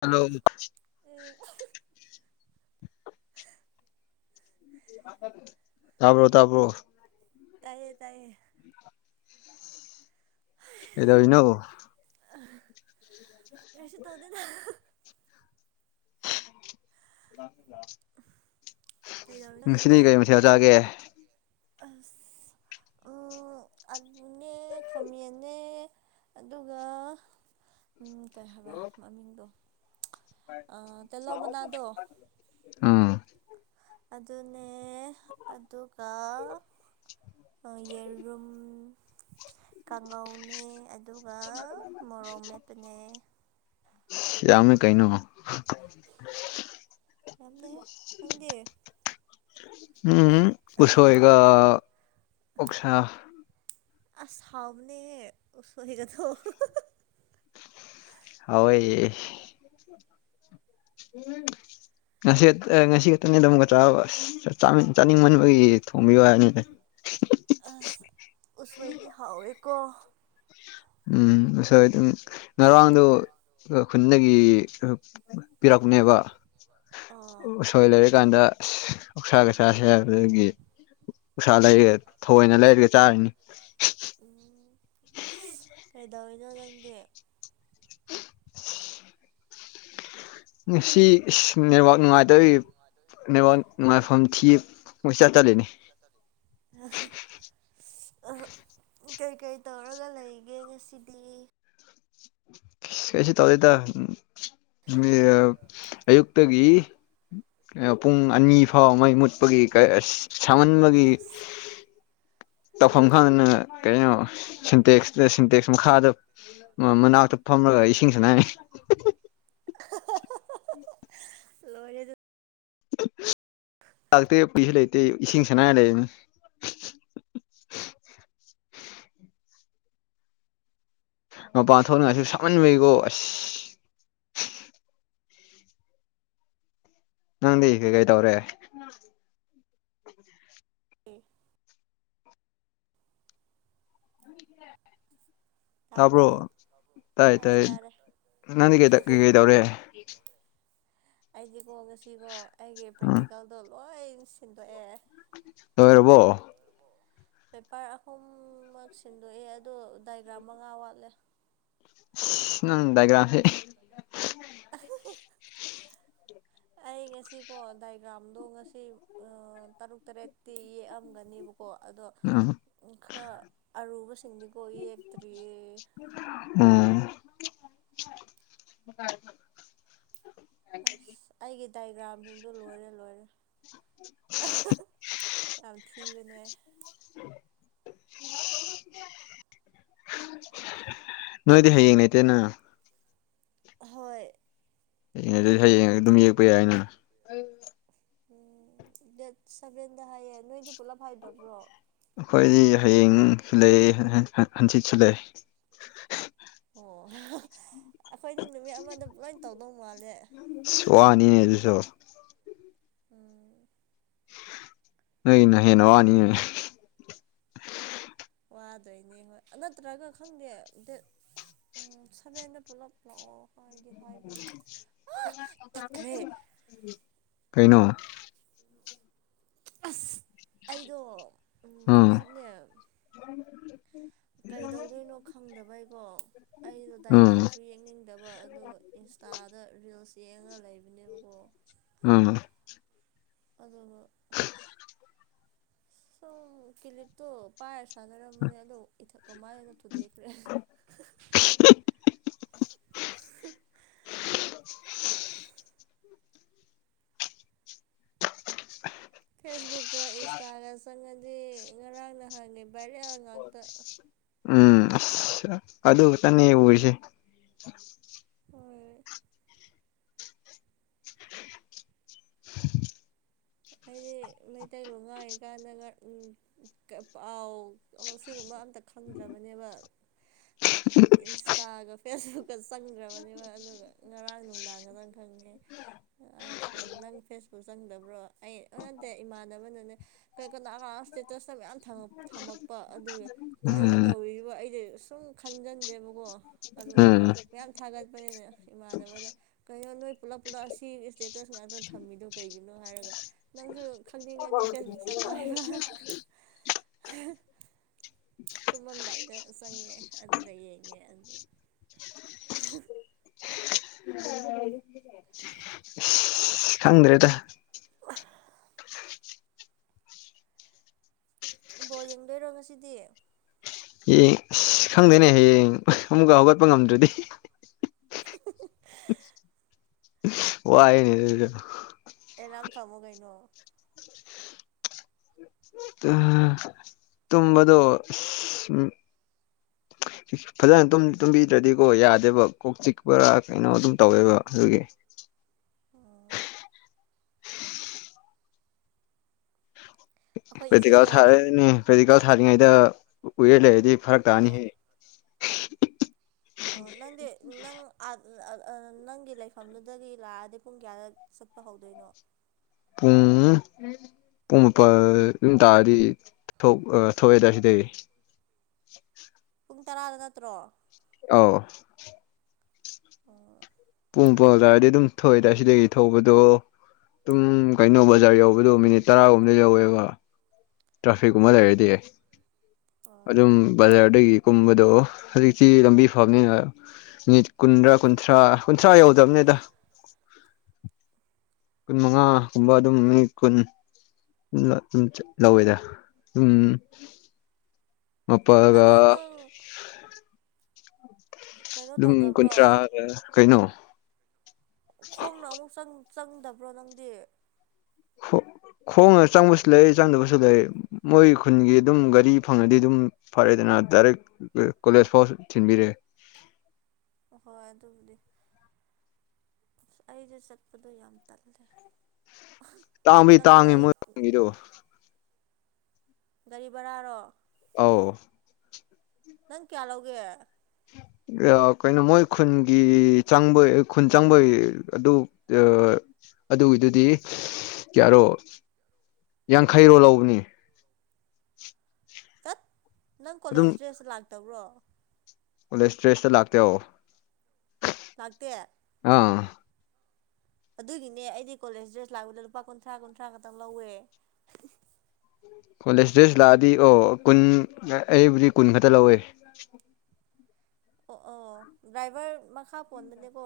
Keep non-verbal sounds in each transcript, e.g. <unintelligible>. hello ꯎꯝ ꯇꯥꯕ꯭ꯔꯣ ꯇꯥꯕ꯭ꯔꯣ ꯇꯥꯏꯌꯦ ꯇꯥꯏꯌꯦ ꯑꯦꯗꯕꯤꯅꯧ ꯀꯁꯨ ꯇꯣꯗꯗ <unintelligible> ꯀꯩꯗꯧꯔꯤꯅꯣ ꯉꯁꯤꯗꯤ ꯀꯔꯤ ꯃꯊꯤ ꯆꯥꯒꯦ ꯑꯅꯦ ꯈꯌꯥꯅꯦ <unintelligible> ꯎꯝ ꯀꯩ ꯍꯥꯏꯕ ꯃꯃꯤꯡꯗꯣ ꯑꯥ ꯇꯤꯜꯍꯧ ꯃꯅꯥꯗꯣ ꯑꯥ ꯑꯗꯨꯅꯦ ꯑꯗꯨꯒ ꯌꯦꯔꯨꯝ ꯀꯥꯡꯉꯧꯅꯦ ꯑꯗꯨꯒ ꯃꯣꯔꯣꯛ ꯃꯦꯠꯄꯅꯦ ꯌꯥꯃꯦ ꯀꯩꯅꯩꯅꯣ ꯃꯝꯅꯦ ꯑꯪꯒꯤꯦ ꯎꯝ ꯈꯨꯁꯨ ꯑꯣꯏꯌꯦꯒ ꯑꯣꯁꯥ ꯑꯁꯥꯎꯅꯦ ꯁꯍꯤꯒꯗꯣ ꯑꯑꯣꯣꯏ ꯎꯝ ꯉꯁꯤ ꯉꯁꯤ ꯈꯛꯇꯅꯤꯗ ꯑꯃꯨꯛꯀ ꯆꯥꯅꯤꯡꯃꯟꯕꯒꯤ ꯊꯣꯡꯕꯤꯌꯨ ꯍꯥꯏꯅꯤꯅꯦ ꯀ ꯎꯝ ꯅꯔ ꯋꯥꯡꯗ ꯈꯨꯟꯗꯒꯤ ꯄꯤꯔꯛꯅꯦꯕ ꯑꯥ ꯎꯁꯣꯏ ꯂꯩꯔꯤꯀꯥꯟꯗ ꯎꯛꯁꯥꯒꯩꯁꯥꯁꯦ ꯍꯥꯏꯕꯗꯒꯤ ꯎꯁꯥ ꯂꯩꯔꯒꯦ ꯊꯑꯣꯏꯅ ꯂꯩꯔꯒꯦ ꯆꯥꯔꯅꯤ ꯀꯩꯗꯧꯅꯣ ꯅꯪꯗꯤ <inaudible> ꯁꯤ ꯏꯁ ꯅꯦꯠꯋꯥꯛ ꯅꯨꯡꯉꯥꯏꯇꯧꯔꯤ ꯅꯦꯠꯋꯥꯛ ꯅꯨꯡꯉꯥꯏꯐꯝ ꯊꯤ ꯎꯁꯥ ꯆꯂꯤꯅꯤ ꯑ ꯀꯩꯀꯩ ꯇꯧꯔꯒ ꯂꯩꯒꯦ ꯉꯁꯤꯗꯤ ꯀꯩꯁꯨ ꯇꯧꯗꯦꯗ ꯑꯌꯨꯛꯇꯒꯤ ꯄꯨꯡ ꯑꯅꯤ ꯐꯥꯎ ꯃꯩ ꯃꯨꯠꯄꯒꯤ ꯀꯁ ꯁꯃꯟꯕꯒꯤ ꯑꯁ ꯇꯧꯐꯝ ꯈꯪꯗꯅ ꯀꯩꯅꯣ ꯁꯤꯟꯇꯦꯛꯁꯇ ꯁꯤꯟꯇꯦꯛꯁ ꯃꯈꯥꯗ ꯃꯅꯥꯛꯇ ꯊ ꯏꯁꯤꯡꯁꯅ ꯂꯣꯏꯔꯦ ꯑꯗꯨꯗꯤ <unintelligible> ꯂꯥꯛꯇ ꯄꯩꯁꯥ ꯂꯩꯇꯦ ꯏꯁꯤꯡ ꯁꯅꯥ ꯂꯩꯅꯤ ꯃꯄꯥꯟ ꯊꯣꯛꯅꯥꯏꯁꯨ ꯁꯝꯍꯟꯕꯩꯀꯣ ꯑꯁ ꯅꯪꯗꯤ ꯀꯩ ꯀꯩ ꯇꯧꯔꯦ ꯎ ꯇꯥꯕ꯭ꯔꯣ ꯇꯥꯏꯌꯦ ꯇꯥꯔꯦ ꯇꯥꯏꯌꯦ ꯇꯥꯔꯦ ꯅꯪꯗꯤ ꯀꯩ ꯀꯩ ꯀꯩꯗꯧꯔꯦ ꯑꯩꯗꯤꯀꯣ ꯉꯁꯤꯀꯣ ꯑꯩꯒꯤ ꯄ꯭ꯔꯦꯛꯇꯤꯀꯦꯜꯗꯣ ꯂꯣꯏ ꯁꯤꯟꯗꯣꯛꯑꯦ ꯑꯣꯏꯣꯏꯔꯕꯔꯕꯣ ꯄꯦꯄꯔ ꯑꯍꯨꯝꯃꯛ ꯁꯤꯟꯗꯣꯛꯑꯦ ꯑꯗꯣ ꯗꯥꯏꯒ꯭ꯔꯥꯝ ꯃꯉꯥ ꯋꯥꯠꯂꯦ ꯅꯪꯗꯒ꯭ꯔꯥꯃꯦꯦ ꯎ ꯌꯦ ꯉꯁꯤꯀꯣ ꯗꯥꯏꯒ꯭ꯔꯥꯝꯗꯣ ꯉꯁꯤ ꯇꯔꯨꯛ ꯇꯔꯦꯠꯇꯤ ꯌꯦꯛꯑꯝꯒꯅꯦꯕꯀꯣ ꯀꯣ ꯑꯗꯣ ꯈꯔ ꯑꯔꯨꯕꯁꯤꯡꯗꯤꯀꯣ ꯌꯦꯛꯇ꯭ꯔꯤꯌꯦ ꯎꯝ ꯑꯁ ꯑꯩꯒꯤ ꯗꯥꯏꯒ꯭ꯔꯥꯝꯁꯤꯡꯗꯨ ꯂꯣꯏꯔꯦ ꯂꯣꯏꯔꯦ ꯌꯥꯝ ꯊꯤꯕꯅꯦ <inaudible> ꯅꯣꯏꯗꯤ ꯍꯌꯦꯡ ꯅꯇꯦꯅ ꯍꯣꯏ ꯍꯉ ꯑꯗꯨꯗꯤ ꯍꯌꯦꯡ ꯑꯗꯨꯝ ꯌꯦꯛꯄ ꯌꯥꯏ ꯑꯩꯅꯅ ꯎꯝ ꯗꯦꯠ ꯁꯚꯦꯟꯗ ꯍꯥꯏꯌꯦ ꯅꯣꯏꯗꯤ ꯄꯨꯂꯞ ꯍꯥꯏꯗꯕ꯭ꯔꯣ ꯑꯩꯈꯣꯏꯗꯤ ꯍꯌꯦꯡꯁꯨ ꯂꯩ ꯍꯪꯆꯤꯠꯁꯨ ꯂꯩ ꯑꯣ ꯑꯩꯈꯣꯏꯗꯤ ꯅꯨꯃꯤꯠ ꯑꯃꯗ ꯂꯣꯏ ꯇꯧꯗꯧ ꯃꯥꯜꯂꯦ ꯁꯣꯍꯅꯤꯅꯦ ꯑꯗꯨꯁꯨꯣ ꯎꯝ ꯅ ꯅ ꯍꯦꯅ ꯋꯥꯅꯤ ꯋꯥꯗꯣꯏꯅꯦ ꯍꯣꯏ ꯅꯠꯇ꯭ꯔꯒ ꯈꯪꯗꯦ ꯎꯝ ꯁꯞꯑꯣꯗꯤꯕꯨ ꯀꯩꯅꯩꯅꯣ ꯑꯁ ꯑꯩꯗꯣ ꯍꯧꯖꯤꯛꯅꯦ ꯑꯗꯨ ꯀꯩꯗꯧꯗꯣꯏꯅꯣ ꯈꯪꯗꯕꯩꯀꯣ ꯑꯩꯗꯣ ꯎꯝ ꯗꯥꯏꯒ꯭ꯔꯥꯝꯁꯨ ꯌꯦꯡꯅꯤꯡꯗꯕ ꯑꯗꯨꯒ ꯏꯟꯁꯇꯥ ꯑꯥꯗ ꯔꯤꯜꯁ ꯌꯦꯡꯉ ꯂꯩꯕꯅꯦꯕꯀꯣ ꯎꯝ ꯑꯗꯨ ꯁꯨꯝ ꯀꯤꯂꯤꯠꯇꯣ ꯄꯥꯏꯔ ꯁꯥꯟꯅꯔꯝꯕꯅꯦ ꯑꯗꯣ ꯏꯊꯛꯀ ꯃꯥꯅꯅ ꯈꯨꯗꯒꯦ <unintelligible> <inaudible> <inaudible> ꯐꯦꯁꯕꯨꯛ ꯏꯟꯁꯇꯥꯒ꯭ꯔ ꯁ ꯑꯗꯨ ꯉꯔꯥꯡ ꯅꯍꯥꯟꯅꯦ ꯚꯥꯏꯔꯌꯥ ꯉꯥꯛꯇ ꯎꯝ ꯑꯁ ꯑꯗꯨ ꯈꯛꯇꯅꯦ ꯎꯔꯤꯁꯦ ꯍꯣꯏ <unintelligible> ꯑꯩꯗꯤ ꯃꯩꯇꯩꯂꯣꯟ ꯉꯥꯡꯉ ꯀꯥꯟꯗꯒ ꯄꯥꯎ ꯀ ꯁꯤꯒꯨꯝꯕ ꯑ ꯈꯪꯗ꯭ꯔꯕꯅꯦꯕ ꯏꯟꯁꯇꯥꯒ ꯐꯦꯁꯕꯨꯛꯀ ꯆꯪꯈ꯭ꯔꯕꯅꯦꯕ ꯑꯗꯨꯒ ꯉꯔꯥꯡ ꯅꯨꯡꯗꯥꯡꯒꯗꯪ ꯍꯪꯉꯦ ꯑ ꯅꯪ ꯐꯦꯁꯕꯨꯛ ꯆꯪꯗꯕ꯭ꯔꯣ ꯑꯩ ꯅꯠꯇꯦ ꯏꯃꯥꯟꯅꯕꯅꯅꯦ ꯀꯩ ꯀꯅꯥ ꯀꯅꯥ ꯏꯁꯇꯦꯇꯁꯇ ꯃꯌꯥꯝ ꯊꯝꯃꯛꯄ ꯑꯗꯨꯒ ꯀꯩꯅꯣ ꯎꯝ ꯇꯧꯔꯤꯕ ꯑꯩꯗꯤ ꯁꯨꯝ ꯈꯟꯖꯟꯗꯦꯕ ꯀꯣ ꯑꯗꯨꯒ ꯎꯝ ꯃꯌꯥꯝ ꯊꯥꯒꯠꯄꯅꯤꯅ ꯏꯃꯥꯟꯅꯕꯗ ꯀꯩꯅꯣ ꯅꯣꯏ ꯄꯨꯂꯞ ꯄꯨꯂ ꯑꯁꯤ ꯏꯁꯇꯦꯇꯁ ꯉꯥꯛꯇ ꯊꯝꯃꯤꯗꯨꯣ ꯀꯩꯒꯤꯅꯣ ꯍꯥꯏꯔꯒ ꯅꯪꯁꯨ ꯈꯪꯅꯤꯡꯉꯗꯤ ꯐꯦꯁꯕꯨꯛ ꯆꯉ ꯍꯥꯏꯕ ꯇꯨꯝꯃꯝꯗꯥꯏꯗ ꯆꯪꯉꯦ ꯑꯗꯨꯒ ꯌꯦꯡꯉꯦ ꯑꯗꯨ <inaudible> ꯈꯪꯗ꯭ꯔꯦꯗ ꯕꯣ ꯌꯦꯡꯗꯣꯏꯔꯣ ꯉꯁꯤꯗꯤ ꯍ ꯑꯁ ꯈꯪꯗꯦꯅꯦ ꯍꯌꯦꯡ ꯑꯃꯨꯛꯀ ꯍꯧꯒꯠꯄ ꯉꯝꯗ꯭ꯔꯗꯤ ꯋꯥꯏꯅꯤ ꯅꯥꯝ ꯊꯃꯣꯒꯥꯏꯅꯣ ꯑ ꯇꯨꯝꯝꯕꯗꯨꯣ ꯐꯖꯅ ꯇꯨꯝꯕꯤꯗ꯭ꯔꯗꯤꯀꯣ ꯌꯥꯗꯦꯕ ꯀꯣꯛ ꯆꯤꯛꯄꯔꯥ ꯀꯩꯅꯣ ꯑꯗꯨꯝ ꯇꯧꯋꯦꯕ ꯑꯗꯨꯒꯤ <unintelligible> ꯑꯣ ꯑꯩꯈꯣꯏ ꯄꯦꯛꯇꯤꯀꯥ ꯏꯆꯦꯗꯣ ꯊꯥꯔꯅꯦ ꯄ꯭ꯔꯦꯛꯇꯤꯀꯥ ꯊꯥꯔꯤꯉꯩꯗ ꯎꯏꯔ ꯂꯩ ꯗꯤ ꯐꯔꯛ ꯇꯥꯅꯤ ꯑꯣ ꯍꯦ ꯑꯣ ꯅꯪꯗꯤ ꯅꯪ ꯅꯪꯒꯤ ꯂꯩꯐꯝꯗꯨꯗꯒꯤ ꯂꯥꯛꯑꯗꯤ ꯄꯨꯡ ꯀꯌꯥꯗꯛ ꯆꯠꯄ ꯍꯧꯗꯣꯏꯅꯣ ꯎꯝ ꯄꯨꯡ ꯃꯥꯄꯜ ꯌꯨꯝ ꯇꯥꯔꯗꯤ ꯊꯣꯛꯑꯦꯗꯥꯏ ꯁꯤꯗꯗꯒꯤ ꯄꯨꯡ ꯇꯔꯥꯗ ꯅꯠꯇ꯭ꯔꯣ ꯑ ꯑꯣ ꯄꯨꯡ ꯄꯥꯎꯇꯥꯔꯗꯤ ꯑꯗꯨꯝ ꯊꯣꯛꯑꯦꯗꯥꯏ ꯁꯤꯗꯒꯤ ꯊꯣꯛꯧꯕꯗꯣ ꯑꯗꯨꯝ ꯀꯩꯅꯣ ꯕꯖꯥꯔ ꯌꯧꯕꯗꯣ ꯃꯤꯅꯤꯠ ꯇꯔꯥꯒꯨꯝꯗ ꯌꯧꯋꯦꯕ ꯇ꯭ꯔꯥꯐꯤꯛꯀꯨꯝꯕ ꯎꯝ ꯂꯩꯔꯗꯤ ꯌꯥꯏ ꯑꯣ ꯑꯗꯨꯝ ꯕꯖꯥꯔꯗꯒꯤ ꯀꯨꯝꯕꯗꯣ ꯍꯧꯖꯤꯛꯇꯤ ꯂꯝꯕꯤ ꯐꯕꯅꯤꯅ ꯃꯤꯅꯤꯠ ꯀꯨꯟꯗ꯭ꯔꯥ ꯀꯨꯟꯊ꯭ꯔꯥ ꯀꯨꯟꯊ꯭ꯔꯥ ꯌꯧꯗ꯭ꯔꯕꯅꯤꯗ ꯀꯨꯟ ꯃꯉꯥꯒꯨꯝꯕ ꯑꯗꯨꯝ ꯃꯤ ꯀꯨꯟ ꯂꯧꯋꯤꯗ ꯎꯝ ꯃꯄꯒ ꯑꯗꯣ ꯅꯪ ꯀꯩꯅꯣ ꯑꯗꯨꯝ ꯇꯧꯗꯕ꯭ꯔꯣ ꯀꯨꯟꯊ꯭ꯔꯥ ꯀꯩꯅꯣ ꯈꯣꯡꯅ ꯑꯃꯨꯛ ꯆꯪꯗꯕ꯭ꯔꯣ ꯅꯪꯗꯤ ꯍ ꯈꯣꯡꯉ ꯆꯪꯕꯁꯨ ꯂꯩ ꯆꯪꯗꯕꯁꯨ ꯂꯩ ꯃꯣꯏ ꯈꯨꯟꯒꯤ ꯑꯗꯨꯝ ꯒꯥꯔꯤ ꯐꯪꯉꯗꯤ ꯑꯗꯨꯝ ꯐꯔꯦꯗꯅ ꯗꯥꯏꯔꯦꯛ ꯀꯣꯂꯦꯖ ꯐꯥꯎ ꯊꯤꯟꯕꯤꯔꯛꯑꯦ ꯍꯣꯏ ꯑꯗꯨꯕꯨꯗꯤ ꯑ ꯑꯩꯁꯨꯦ ꯆꯠꯄꯗꯣ ꯌꯥꯝ ꯇꯜꯂꯦ ꯇꯥꯡꯕꯩ ꯅꯪꯁꯨ ꯇꯥꯡꯉꯤ ꯑꯩ ꯃꯣꯏꯥꯡꯔꯣ ꯒꯥꯔꯤ ꯕꯔꯥꯔꯣ ꯑ ꯅꯪ ꯀꯌꯥꯂꯒ ꯀꯩꯅꯣ ꯃꯣꯏ ꯈꯨꯟꯒꯤ ꯆꯪꯕꯩ ꯈꯨꯟ ꯆꯪꯕꯩ ꯑꯗꯨ ꯑꯗꯨꯒꯤꯗꯨꯗꯤ ꯀꯌꯥꯔꯣ ꯌꯥꯡꯈꯩꯔꯣ ꯂꯧꯕꯅꯤ ꯆꯠ ꯅꯪ ꯀꯣꯂꯦꯖ ꯗ꯭ꯔꯦꯁꯇ ꯂꯥꯛꯇꯕ꯭ꯔꯣ ꯄꯨꯂꯤꯁ ꯇ꯭ꯔꯦꯁꯇ ꯂꯥꯛꯇꯦꯧ ꯂꯥꯛꯇꯦ ꯑꯥ ꯑꯗꯨꯒꯤꯅꯦ ꯑꯩꯗꯤ ꯀꯣꯂꯦꯖ ꯗ꯭ꯔꯦꯁ ꯂꯥꯛꯄꯗ ꯂꯨꯄꯥ ꯀꯨꯟꯊ꯭ꯔꯥ ꯀꯨꯟꯊ꯭ꯔꯥ ꯈꯛꯇꯪ ꯂꯧꯋꯦ ꯀꯣꯂꯦꯖ ꯗ꯭ꯔꯦꯁ ꯂꯥꯛꯑꯗꯤ ꯑꯣ ꯀꯨꯟ ꯑꯩꯕꯨꯗꯤ ꯀꯨꯟ ꯈꯛꯇ ꯂꯧꯋꯦ ꯑꯣ ꯑꯣ ꯗ꯭ꯔꯥꯏꯚꯔ ꯃꯈꯥ ꯄꯣꯟꯕꯅꯦꯀꯣ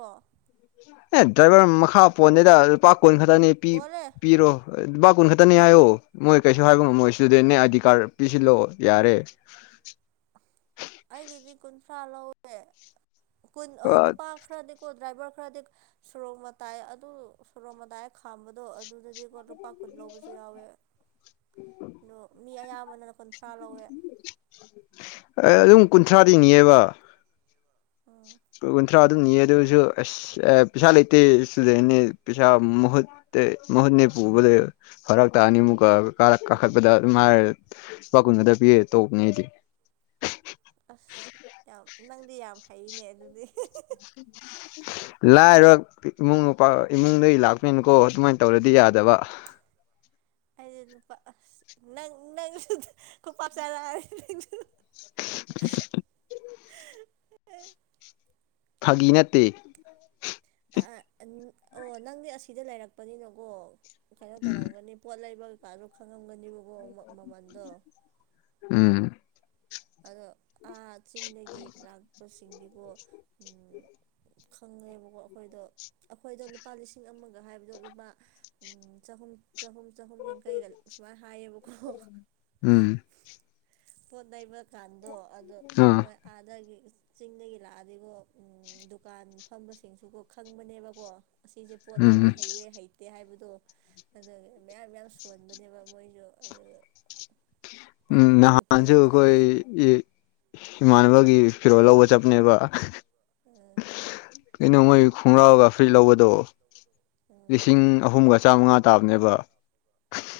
ꯑꯦ ꯗ꯭ꯔꯥꯏꯚꯔ ꯃꯈꯥ ꯐꯣꯟꯗꯩꯗ ꯂꯨꯄꯥ ꯀꯨꯟ ꯈꯛꯇꯅꯤ ꯄꯣꯜꯂꯦ ꯄꯤꯔꯣ ꯂꯨꯄꯥ ꯀꯨꯟ ꯈꯛꯇꯅꯤ ꯍꯥꯏꯌꯣ ꯃꯣꯏ ꯀꯩꯁꯨ ꯍꯥꯏꯕ ꯉꯝꯃꯣꯏ ꯁꯤꯗꯅꯦ ꯑꯥꯏꯗꯤ ꯀꯥꯔꯗ ꯄꯤꯁꯤꯜꯂꯑꯣ ꯌꯥꯔꯦ <inaudible> ꯑꯩꯒꯤꯗꯤ ꯀꯨꯟꯊ꯭ꯔꯥ ꯂꯧꯋꯦ ꯀꯨꯟ ꯑꯣ ꯅꯨꯄꯥ ꯈꯔꯗꯤꯀꯣ ꯗ꯭ꯔꯥꯏꯚꯔ ꯈꯔꯗꯤ ꯁꯣꯔꯣꯛ ꯃꯇꯥꯏ ꯑꯗꯨ ꯁꯣꯔꯣꯛ ꯃꯇꯥꯏ ꯈꯥꯝꯕꯗꯣ ꯑꯗꯨꯗꯗꯤꯀꯣ ꯂꯨꯄꯥ ꯀꯨꯟ ꯂꯧꯕꯁꯨ ꯌꯥꯎꯋꯦ ꯑꯗꯣ ꯃꯤ ꯑꯌꯥꯝꯕꯅꯅ ꯀꯨꯟꯊ꯭ꯔꯥ ꯂꯧꯋꯦ ꯀꯨꯟꯊ꯭ꯔꯥꯗꯤꯅꯤꯑꯕ ꯎꯝ ꯀꯨꯟꯊ꯭ꯔꯥ ꯑꯗꯨꯝ ꯅꯤ ꯑꯗꯨꯁꯨ ꯑꯁ ꯄꯩꯁꯥ ꯂꯩꯇꯦ ꯏꯁꯇꯨꯗꯦꯅꯤ ꯄꯩꯁꯥ ꯃꯍꯨꯠ ꯃꯍꯨꯠꯅꯤ ꯄꯨꯕꯗ ꯐꯔꯛꯛꯇꯅꯤꯃꯨꯀ ꯀꯥꯔꯛ ꯀꯥꯈꯠꯄꯗ ꯃꯥ ꯐꯪꯒꯗꯕꯤ ꯇꯧꯕꯅꯦꯗꯤ ꯑꯁ ꯌꯥꯝ ꯅꯪꯗꯤ ꯌꯥꯝ ꯍꯩꯅꯦ ꯑꯗꯨꯗꯤ ꯂꯥꯏꯔ ꯏꯃꯨꯡ ꯅꯨꯄꯥ ꯏꯃꯨꯡꯗꯒꯤ ꯂꯥꯛꯄꯅꯀꯣ ꯑꯗꯨꯃꯥꯏꯅ ꯇꯧꯔꯗꯤ ꯌꯥꯗꯕ ꯑꯩꯗꯤ ꯂꯨꯄꯥ ꯅꯪ ꯅꯪꯁꯨ ꯈꯨ ꯆꯥꯔꯛꯑꯦ <inaudible> ꯐꯥꯒꯤ ꯅꯠꯇꯦ ꯑ ꯑꯣ ꯅꯪꯗꯤ ꯑꯁꯤꯗ ꯂꯩꯔꯛꯄꯅꯤꯅꯀꯣ ꯀꯩꯅꯣ ꯎꯝ ꯇꯧꯔꯝꯒꯅꯤ ꯄꯣꯠ ꯂꯩꯕ ꯀꯥꯁꯨ ꯎꯝ ꯑꯗꯣ ꯑꯥ ꯆꯤꯡꯗꯒꯤ ꯂꯥꯛꯄꯁꯤꯡꯗꯤꯀꯣ ꯐꯪꯉꯦꯕꯀꯣ ꯑꯩꯈꯣꯏꯗꯣ ꯑꯩꯈꯣꯏꯗꯣ ꯂꯨꯄꯥ ꯂꯤꯁꯤꯡ ꯑꯃꯒ ꯍꯥꯏꯕꯗꯣ ꯂꯨꯄꯥ ꯆꯍꯨꯝ ꯆꯍꯨꯝ ꯆꯍꯨꯝ ꯌꯥꯡꯈꯩꯗ ꯁꯨꯃꯥꯏꯅ ꯍꯥꯏꯌꯦꯕꯀꯣ ꯎꯝ ꯄꯣꯠ ꯅꯩꯕ ꯀꯥꯟꯗꯣ ꯑꯗꯣ ꯑꯥ ꯍꯣꯏ ꯑꯥꯗꯒꯤ ꯆꯤꯡꯗꯒꯤ ꯂꯥꯛꯑꯗꯤꯕꯣ ꯎ ꯗꯨꯀꯥꯟ ꯐꯝꯕꯁꯤꯡꯁꯨꯒꯣ ꯈꯪꯕꯅꯦꯕꯀꯣ ꯑꯁꯤꯁꯦ ꯄꯣꯠ ꯎꯝ ꯂꯩꯕ ꯍꯩꯌꯦ ꯍꯩꯇꯦ ꯍꯥꯏꯕꯗꯣ ꯑ ꯃꯌꯥꯝ ꯌꯥꯝ ꯁꯣꯟꯕꯅꯦꯕ ꯃꯣꯏꯁꯨ ꯑꯗꯨ ꯇꯧꯅꯦ ꯅꯥꯟꯁꯨ ꯑꯩꯈꯣꯏ ꯏꯃꯥꯟꯅꯕꯒꯤ ꯐꯤꯔꯣꯜ ꯂꯧꯕ ꯆꯞꯅꯦꯕ ꯎꯝ ꯀꯩꯅꯩꯅꯣ ꯃꯣꯏ ꯈꯨꯔꯥꯒ ꯐꯔꯤ ꯂꯧꯧꯕꯕꯗꯣ ꯎꯝ ꯂꯤꯁꯤꯡ ꯑꯍꯨꯝꯒ ꯆꯥꯝꯃꯉꯥ ꯇꯥꯕꯅꯦꯕ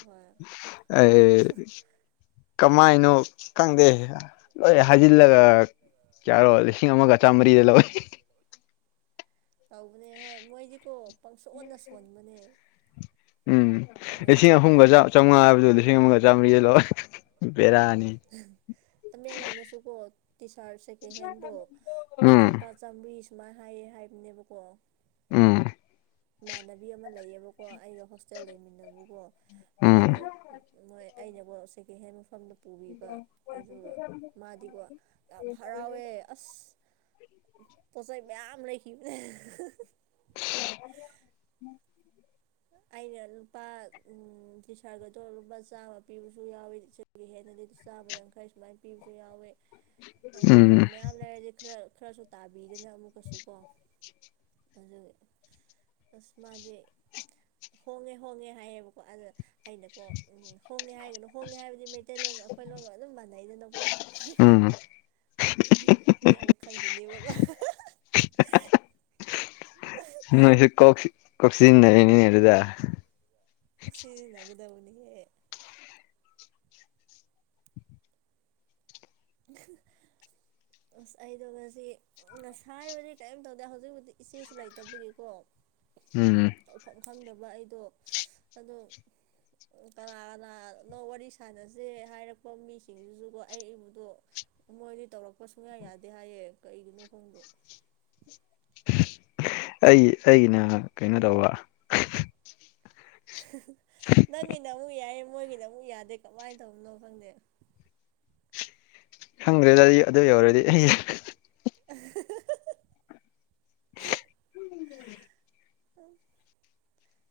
ꯍꯣꯏ ꯑꯩ ꯀꯃꯥꯏꯅꯣ ꯈꯪꯗꯦ ꯍꯣꯏ ꯍꯥꯏꯖꯤꯜꯂꯒ ꯀꯌꯔꯣ ꯂꯤꯁꯤꯪ ꯑꯃꯒ ꯑꯆꯥ ꯃꯔꯤꯗꯦꯂꯕ ꯇꯧꯕꯅꯦ ꯍꯣꯏ ꯃꯣꯏꯗꯤꯀꯣ ꯄꯪꯁꯣꯟꯅ ꯁꯣꯟꯕꯅꯦ ꯎꯝ ꯂꯤꯁꯤꯡ ꯃꯃꯟꯗꯣ ꯑꯍꯨꯝꯒ ꯆꯥꯝꯃꯉꯥ ꯍꯥꯏꯕꯗꯣ ꯂꯤꯁꯤꯡ ꯑꯃꯒ ꯆꯥꯝꯃꯔꯤ ꯂꯧ ꯇꯃꯦꯡꯂꯣꯡꯗꯁꯨ ꯀꯣ ꯁꯥꯔ ꯁꯦꯀꯦꯟ ꯍꯦꯟꯗꯣ ꯎꯝ ꯂꯨꯄꯥ ꯆꯥꯃꯔꯤ ꯁꯨꯃꯥꯏꯅ ꯍꯥꯏꯌꯦ ꯍꯥꯏꯕꯅꯦꯕꯀꯣ ꯑꯝ ꯏꯃꯥꯟꯅꯕꯤ ꯑꯃ ꯂꯩꯌꯦꯕꯀꯣ ꯑꯩꯒ ꯍꯣꯁꯇꯦꯜ ꯂꯩꯃꯤꯟꯅꯕꯀꯣ ꯑꯝ ꯑꯗꯣ ꯃꯣꯏ ꯑꯩꯅꯀꯣ ꯁꯦꯀꯦꯟ ꯍꯦꯟ ꯃꯐꯝꯗ ꯄꯨꯕꯤꯕ ꯑꯗꯨꯒ ꯃꯥꯗꯤꯀꯣ ꯌꯥꯝ ꯍꯔꯥꯎꯋꯦ ꯑꯁ ꯄꯣꯠꯆꯩ ꯃꯌꯥꯝ ꯂꯩꯈꯤꯕꯅꯦ <unintelligible> <unintelligible> ꯑꯩꯅ ꯂꯨꯄꯥ ꯎꯝ ꯁꯥꯔꯠꯀꯗꯣ ꯂꯨꯄꯥ ꯆꯥꯝꯃ ꯄꯤꯕꯁꯨ ꯌꯥꯎꯋꯤ ꯇꯔꯠ ꯍꯦꯟꯅꯗꯤ ꯆꯥꯝꯃ ꯌꯥꯡꯈꯩ ꯁꯨꯃꯥꯏꯅ ꯄꯤꯕꯁꯨ ꯌꯥꯎꯋꯦ ꯑꯗ ꯎꯝ ꯃꯌꯥꯝ ꯂꯩꯔꯗꯤ ꯈꯔ ꯈꯔꯁꯨ ꯇꯥꯕꯤꯒꯅ ꯑꯃꯨꯛꯀꯁꯨ ꯀꯣ ꯑꯗꯨ ꯑꯁꯃꯗꯤꯦ ꯍꯣꯡꯉꯦ ꯍꯣꯡꯉꯦ ꯍꯥꯏꯌꯦꯕꯀꯣ ꯑꯗ ꯑꯩꯅꯀꯣ ꯎꯝ ꯍꯣꯡꯅꯤ ꯍꯥꯏꯒꯅꯨ ꯍꯣꯡꯅꯤ ꯍꯥꯏꯕꯗꯤ ꯃꯩꯇꯩꯂꯣꯟꯣꯡꯒ ꯑꯩꯈꯣꯏ ꯂꯣꯒ ꯑꯗꯨꯝ ꯃꯥꯟꯅꯩꯗꯅꯀꯣ ꯎꯝ ꯃꯤ ꯑꯃꯨꯛ ꯈꯪꯈꯤꯅꯦꯕꯀꯣ ꯅꯣꯏꯁꯨ ꯀꯣꯛ ꯀꯁꯤ ꯅꯦ ꯅꯤꯅꯦ ꯑꯗꯨꯗꯤ ꯁꯤ ꯅꯒꯗꯕꯅꯤꯍꯦ <unintelligible> ꯑꯁ ꯑꯩꯗꯣ ꯉ ꯉꯁꯥꯏ ꯍꯥꯏꯕꯗꯤ ꯀꯔꯤꯝ ꯇꯧꯗꯦ ꯍꯧꯖꯤꯛꯕꯨꯖꯤꯤ ꯏꯆꯦꯁꯨ ꯂꯩꯇꯕꯒꯤꯀꯣ ꯎꯝ ꯇꯧꯐꯝ ꯈꯪꯗꯕ ꯑꯩꯗꯣ ꯑꯗꯣ ꯀꯅꯥ ꯀꯅꯥꯅꯣ ꯋꯥꯔꯤ ꯁꯥꯟꯅꯁꯦ ꯍꯥꯏꯔꯛꯄ ꯃꯤꯁꯤꯡꯗꯨꯁꯨꯀꯣ ꯑꯩ ꯏꯕꯗꯣ ꯃꯣꯏꯗꯤ ꯇꯧꯔꯛꯄ ꯁꯨꯡꯌꯥ ꯌꯥꯗꯦ ꯍꯥꯏꯌꯦ ꯀꯩꯒꯤꯅꯣ ꯈꯪꯗꯦ ꯑꯩꯒꯤ ꯑꯩꯒꯤꯅ ꯀꯩꯅꯣ ꯇꯧꯕ ꯅꯪꯒꯤꯅ ꯑꯃꯨꯛ ꯌꯥꯏꯌꯦ ꯃꯣꯏꯒꯤꯅ ꯑꯃꯨꯛ ꯌꯥꯗꯦ ꯀꯃꯥꯏꯅ ꯇꯧꯕꯅꯣ ꯈꯪꯗꯦ ꯍꯪ꯭ꯔꯦꯗꯗꯤ ꯑꯗꯨ ꯌꯎꯔꯗꯤ ꯑꯩ <unintelligible> <unintelligible>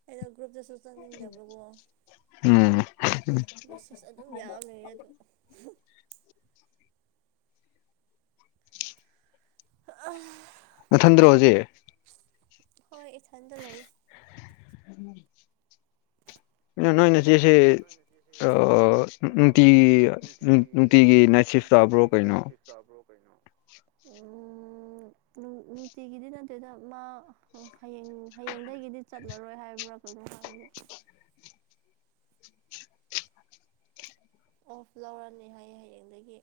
ꯑꯩꯅ ꯒ꯭ꯔꯨꯞꯇꯁꯨ ꯆꯪꯅꯤꯡꯗꯕꯀꯣ ꯎꯝ ꯃꯦꯁꯦꯁ ꯑꯗꯨꯝ ꯌꯥꯝꯃꯦ ꯑ <unintelligible> ꯃꯊꯟꯗ꯭ꯔꯣ ꯍꯧꯖꯤꯛ ꯍꯣꯏ ꯏꯊꯟꯗ ꯂꯩ ꯎꯝ ꯀꯔꯤꯅꯣ ꯅꯣꯏ ꯅꯆꯦꯁꯦ ꯅꯨꯡꯇꯤꯒꯤ ꯅꯨꯡꯇꯤꯒꯤ ꯅꯥꯏꯠꯁꯤꯞ ꯇꯥꯕ꯭ꯔꯣ ꯀꯩꯅꯣ ꯎꯝ <unintelligible> ꯅꯨꯡꯇꯤꯒꯤꯗꯤ ꯅꯠꯇꯣꯏꯗ ꯃꯥ ꯍꯌꯦꯡ ꯍꯌꯦꯡꯗꯒꯤꯗꯤ ꯆꯠꯂꯔꯣꯏ ꯍꯥꯏꯕ꯭ꯔꯥ ꯀꯩꯅꯣ ꯍꯥꯏꯕꯅꯦ <unintelligible> ꯑꯣꯐ ꯂꯧꯔꯅꯤ ꯍꯥꯏꯌꯦ ꯍꯌꯦꯡꯗꯒꯤ